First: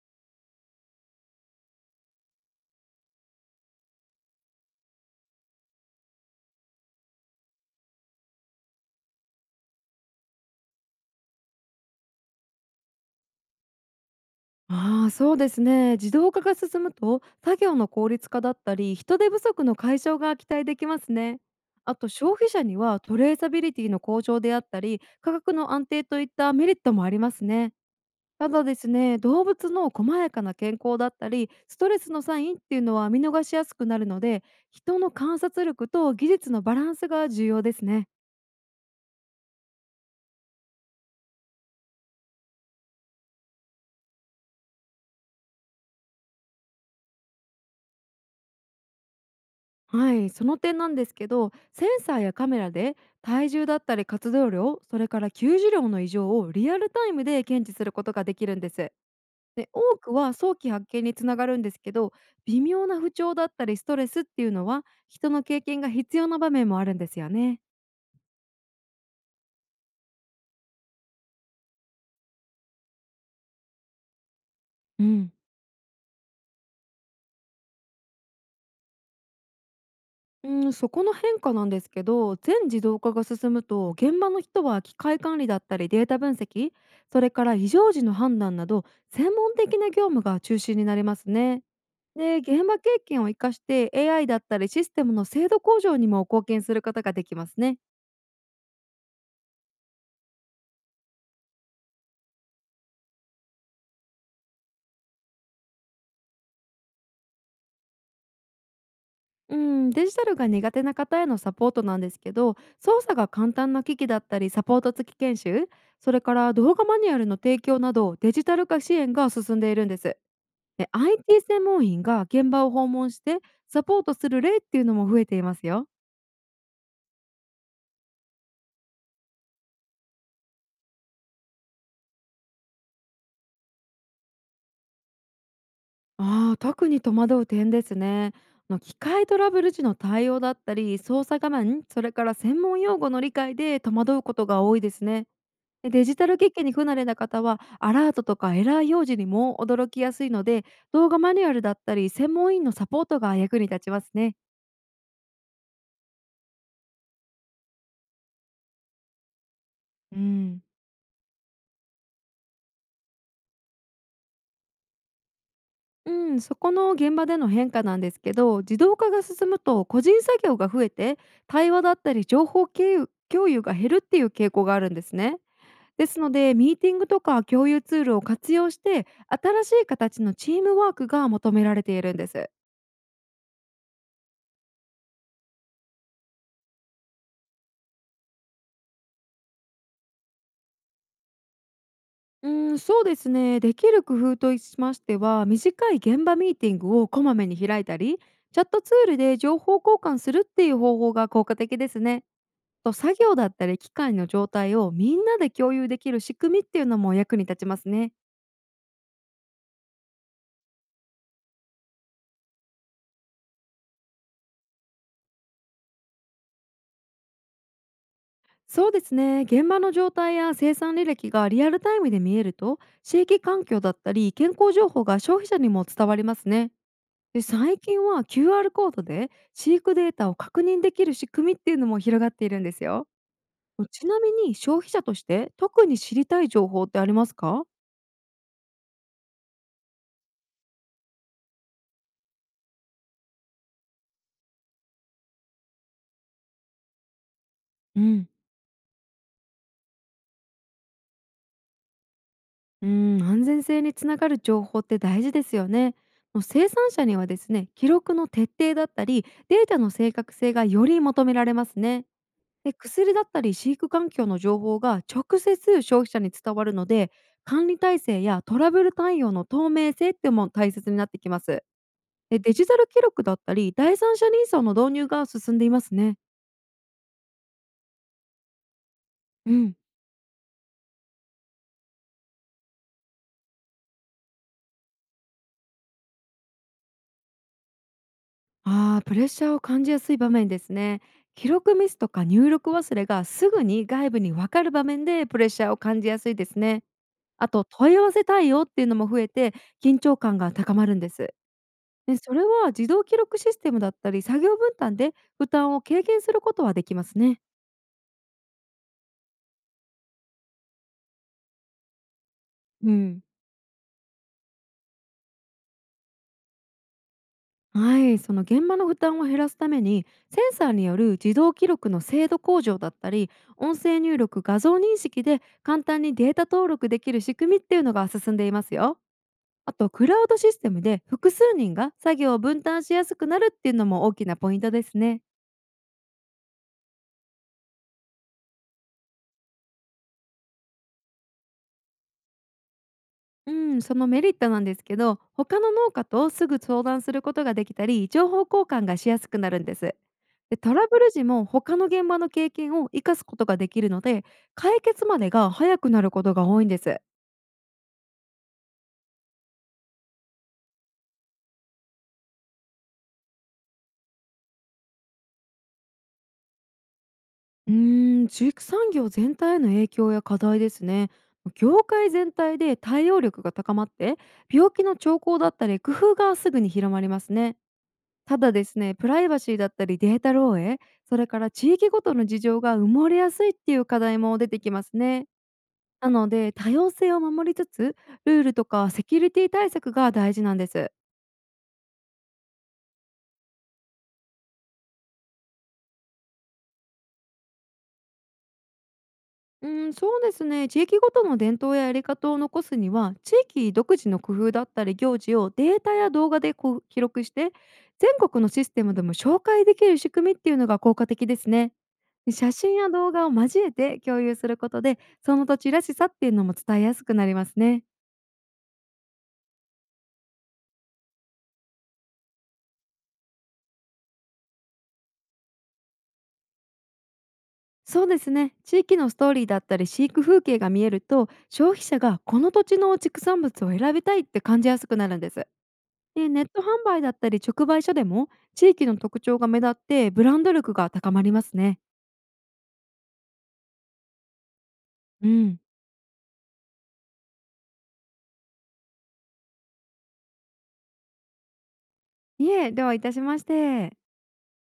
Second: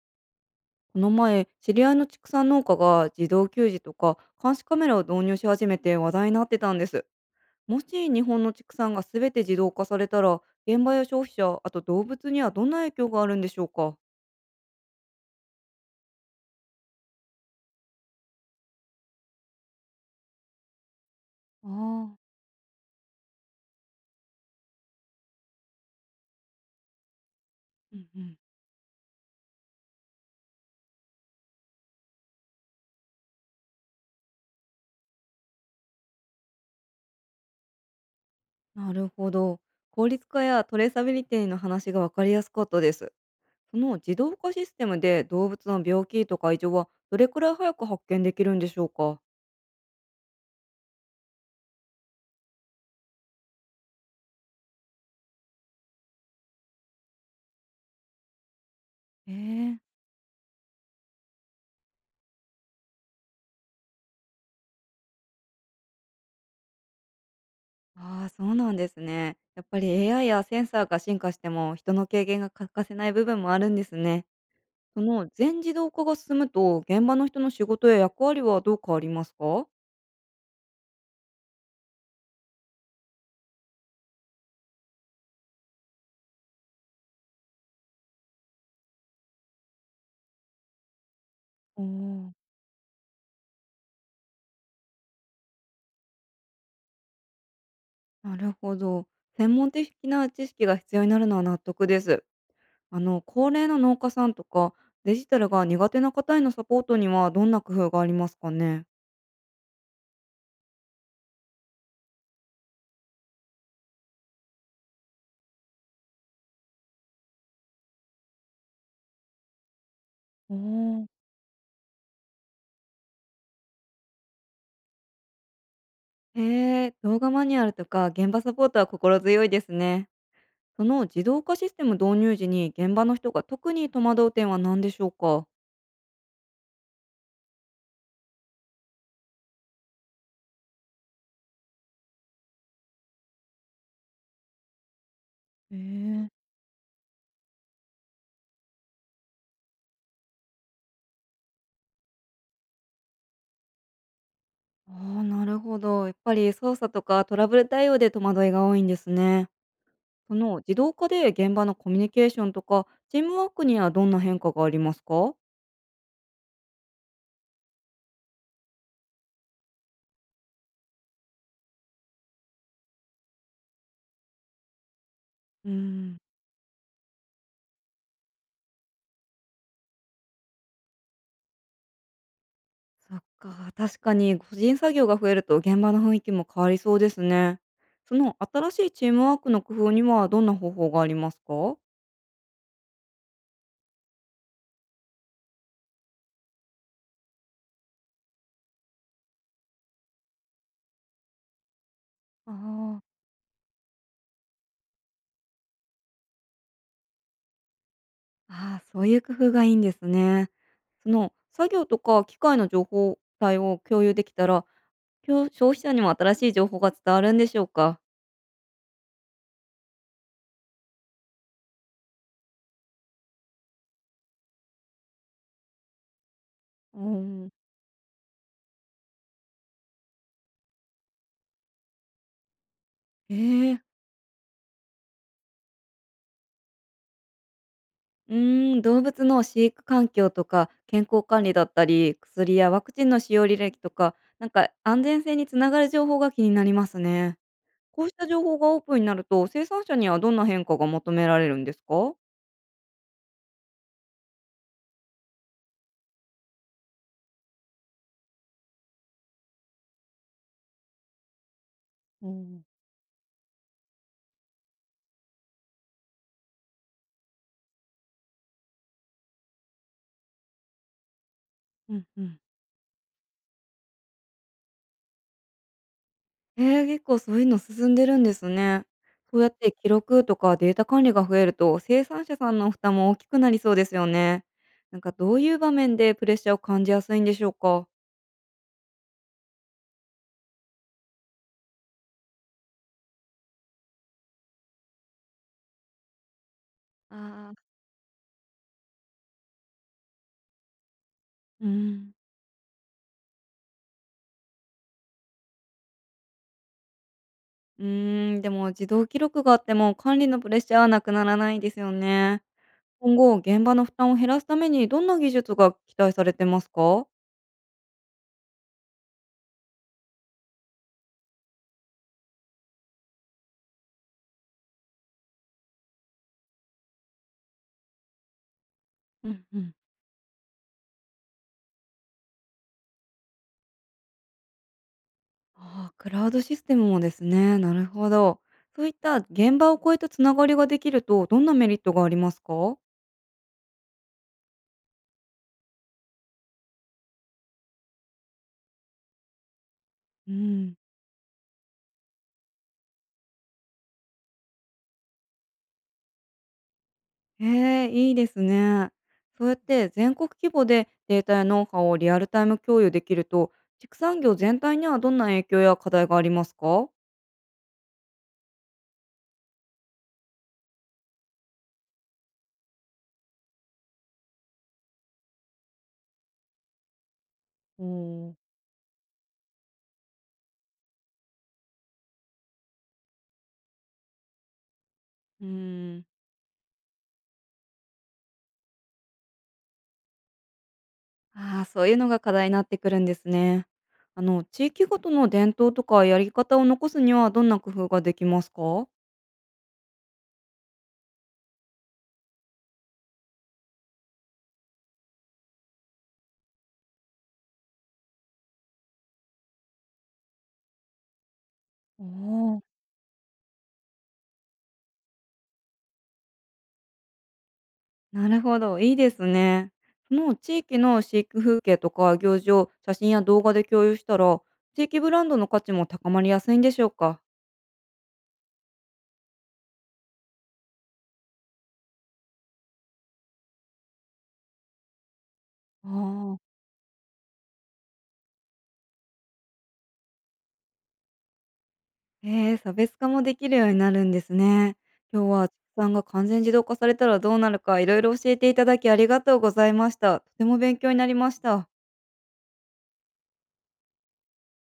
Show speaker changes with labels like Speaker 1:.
Speaker 1: この前、知り合いの畜産農家が自動給餌とか監視カメラを導入し始めて話題になってたんです。もし日本の畜産が全て自動化されたら、現場や消費者、あと動物にはどんな影響があるんでしょうか？
Speaker 2: ああ、そうですね。自動化が進むと作業の効率化だったり人手不足の解消が期待できますね。
Speaker 1: あ
Speaker 2: あと
Speaker 1: あ、
Speaker 2: 消費者にはトレーサビリティの向上であったり価格の安定といったメリットもありますね。
Speaker 1: うんうん。
Speaker 2: ただですね、動物の細やかな健康だったりストレスのサインっていうのは見逃しやすくなるので、人の観察力と技術のバランスが重要ですね。
Speaker 1: なるほど。効率化やトレーサビリティの話が分かりやすかったです。その自動化システムで動物の病気とか異常はどれくらい早く発見できるんでしょうか？
Speaker 2: はい、その点なんですけど、センサーやカメラで体重だったり活動量、それから給油量の異常をリアルタイムで検知することができるんです。で、
Speaker 1: ええ。
Speaker 2: 多くは早期発見につながるんですけど、微妙な不調だったりストレスっていうのは人の経験が必要な場面もあるんですよね。
Speaker 1: ああ、そうなんですね。やっぱり AI やセンサーが進化しても、人の経験が欠かせない部分もあるんですね。そ
Speaker 2: う
Speaker 1: の
Speaker 2: ん、
Speaker 1: 全自動化が進むと、現場の人の仕事や役割はどう変わりますか？
Speaker 2: うん、そこの変化なんですけど、全自動化が進むと現場の人は機械管理だったりデータ分析、それから異常時の判断など専門的な業務が中心になりますね。
Speaker 1: おー。
Speaker 2: で、現場経験を生かして AI だったりシステムの精度向上にも貢献することができますね。
Speaker 1: なるほど。専門的な知識が必要になるのは納得です。あの、高齢の農家さんとか、デジタルが苦手な方へのサポートにはどんな工夫がありますかね？
Speaker 2: うん、デジタルが苦手な方へのサポートなんですけど、操作が簡単な機器だったりサポート付き研修、それから動画マニュアルの提供などデジタル化支援が進んでいるんです。
Speaker 1: お
Speaker 2: で、
Speaker 1: ー。
Speaker 2: IT 専門員が現場を訪問してサポートする例っていうのも増えていますよ。
Speaker 1: へえ、動画マニュアルとか現場サポートは心強いですね。その自動化システム導入時に現場の人が特に戸惑う点は何でしょうか？
Speaker 2: ああ、特に戸惑う点ですね。あの、機械トラブル時の対応だったり操作画面、それから専門用語の理解で戸惑うことが多いですね。
Speaker 1: え
Speaker 2: で、デジタ
Speaker 1: え。
Speaker 2: ル機器に不慣れな方はアラートとかエラー表示にも驚きやすいので、動画マニュアルだったり専門員のサポートが役に立ちますね。
Speaker 1: ああ、なるほど。やっぱり操作とかトラブル対応で戸惑いが多いんですね。
Speaker 2: う
Speaker 1: その
Speaker 2: ん、
Speaker 1: 自動化で現場のコミュニケーションとかチームワークにはどんな変化がありますか？
Speaker 2: うん、そこの現場での変化なんですけど、自動化が進むと個人作業が増えて対話だったり情報経由共有が減るっていう傾向があるんですね。
Speaker 1: う
Speaker 2: で
Speaker 1: ん、
Speaker 2: すので、ミーティングとか共有ツールを活用して、新しい形のチームワークが求められているんです。
Speaker 1: そっか、確かに個人作業が増えると現場の雰囲気も変わりそうですね。その新しいチームワークの工夫にはどんな方法がありますか？
Speaker 2: うん、そうですね。できる工夫としましては、短い現場ミーティングをこまめに開いたり、チャットツールで情報交換するっていう方法が効果的ですね。と、
Speaker 1: あ
Speaker 2: 作
Speaker 1: あ。
Speaker 2: 業だったり機械の状態をみんなで共有できる仕組みっていうのも役に立ちますね。
Speaker 1: ああ、そういう工夫がいいんですね。その作業とか機械の情報体を共有できたら、消費者にも新しい情報が伝わるんでしょうか。
Speaker 2: そうですね、現場の状態や生産履歴がリアルタイムで見えると、地域環境だったり健康情報が消費者にも伝わりますね。
Speaker 1: う
Speaker 2: で、
Speaker 1: ん、
Speaker 2: 最近は QR コードで飼育データを確認できる仕組みっていうのも広がっているんですよ。
Speaker 1: ええ。
Speaker 2: ちなみに消費者として特に知りたい情報ってありますか？
Speaker 1: うーん、動物の飼育環境とか健康管理だったり、薬やワクチンの使用履歴とか、なんか安全性につながる情報が気になりますね。
Speaker 2: う
Speaker 1: こうした
Speaker 2: ん
Speaker 1: 情報がオープンになると、生産者にはどんな変化が求められるんですか？
Speaker 2: うん、安全性につながる情報って大事ですよね。もう生産者にはですね、記録の徹底だったりデータの正確性がより求められますね。
Speaker 1: うん
Speaker 2: で、薬だったり飼育環境の情報が直接消費者に伝わるので、管理体制やトラブル対応の透明性っていうのも大切になってきます。
Speaker 1: うん。うん。
Speaker 2: で、デジタル記録だったり、第三者認証の導入が進んでいますね。
Speaker 1: ええ、結構そういうの進んでるんですね。そうやっ
Speaker 2: う
Speaker 1: て
Speaker 2: ん。
Speaker 1: 記録とかデータ管理が増えると、生産者さんの負担も大きくなりそうですよね。なんかどういう場面でプレッシャーを感じやすいんでしょうか？
Speaker 2: ああ、プレッシャーを感じやすい場面ですね。記録ミスとか入力忘れがすぐに外部に分かる場面でプレッシャーを感じやすいですね。あ
Speaker 1: あ
Speaker 2: と、
Speaker 1: あ。
Speaker 2: 問い合わせ対応っていうのも増えて緊張感が高まるんです。
Speaker 1: うん。
Speaker 2: で、それは自動記録システムだったり、作業分担で負担を軽減することはできますね。
Speaker 1: うーん、でも自動記録があっても管理のプレッシャーはなくならないですよね。
Speaker 2: う
Speaker 1: 今
Speaker 2: ん。
Speaker 1: 後、現場の負担を減らすためにどんな技術が期待されてますか？
Speaker 2: はい、その現場の負担を減らすために、センサーによる自動記録の精度向上だったり、音声入力、画像認識で簡単にデータ登録できる仕組みっていうのが進んでいますよ。
Speaker 1: うんうん。
Speaker 2: あと、クラウドシステムで複数人が作業を分担しやすくなるっていうのも大きなポイントですね。
Speaker 1: ああ、クラウドシステムもですね。なるほど。そういった現場を超えたつながりができると、どんなメリットがありますか？
Speaker 2: うん、そのメリットなんですけど、他の農家とすぐ相談することができたり情報交換がしやすくなるんです。
Speaker 1: うー
Speaker 2: で、
Speaker 1: ん。
Speaker 2: トラブル時も他の現場の経験を生かすことができるので、解決までが早くなることが多いんです。
Speaker 1: へえ、いいですね。そうやって全国規模でデータやノウハウをリアルタイム共有できると、畜産業全体にはどんな影響や課題がありますか？
Speaker 2: うーん、飼育産業全体への影響や課題ですね。業界全体で対応力が高まって、病気の兆候だったり工夫がすぐに広まりますね。
Speaker 1: うん、う
Speaker 2: ただですね、プライバシーだったりデータ漏洩、それから地域ごとの事情が埋もれやすいっていう課題も出てきますね。
Speaker 1: ーん。
Speaker 2: なので、多様性を守りつつ、ルールとかセキュリティ対策が大事なんです。
Speaker 1: ああ、そういうのが課題になってくるんですね。あの、地域ごとの伝統とかやり方を残すにはどんな工夫ができますか？
Speaker 2: うん、そうですね。地域ごとの伝統ややり方を残すには、地域独自の工夫だったり行事をデータや動画でこう記録して、全国のシステムでも紹介できる仕組みっていうのが効果的ですね。
Speaker 1: お
Speaker 2: で、写
Speaker 1: ー。
Speaker 2: 真や動画を交えて共有することで、その土地らしさっていうのも伝えやすくなりますね。
Speaker 1: なるほど、いいですね。その地域の飼育風景とか行事を写真や動画で共有したら、地域ブランドの価値も高まりやすいんでしょうか。
Speaker 2: そうですね。地域のストーリーだったり飼育風景が見えると、消費者がこの土地の畜産物を選びたいって感じやすくなるんです。で、
Speaker 1: あ
Speaker 2: ネッ
Speaker 1: あ、
Speaker 2: ト販売だったり直売所でも地域の特徴が目立ってブランド力が高まりますね。
Speaker 1: ええ、差別化もできるようになるんですね。今
Speaker 2: う
Speaker 1: 日は畜
Speaker 2: ん。
Speaker 1: 産が完全自動化されたらどうなるかいろいろ教えていただきありがとうございました。とても勉強になりました。
Speaker 2: いえ、ではいたしまして。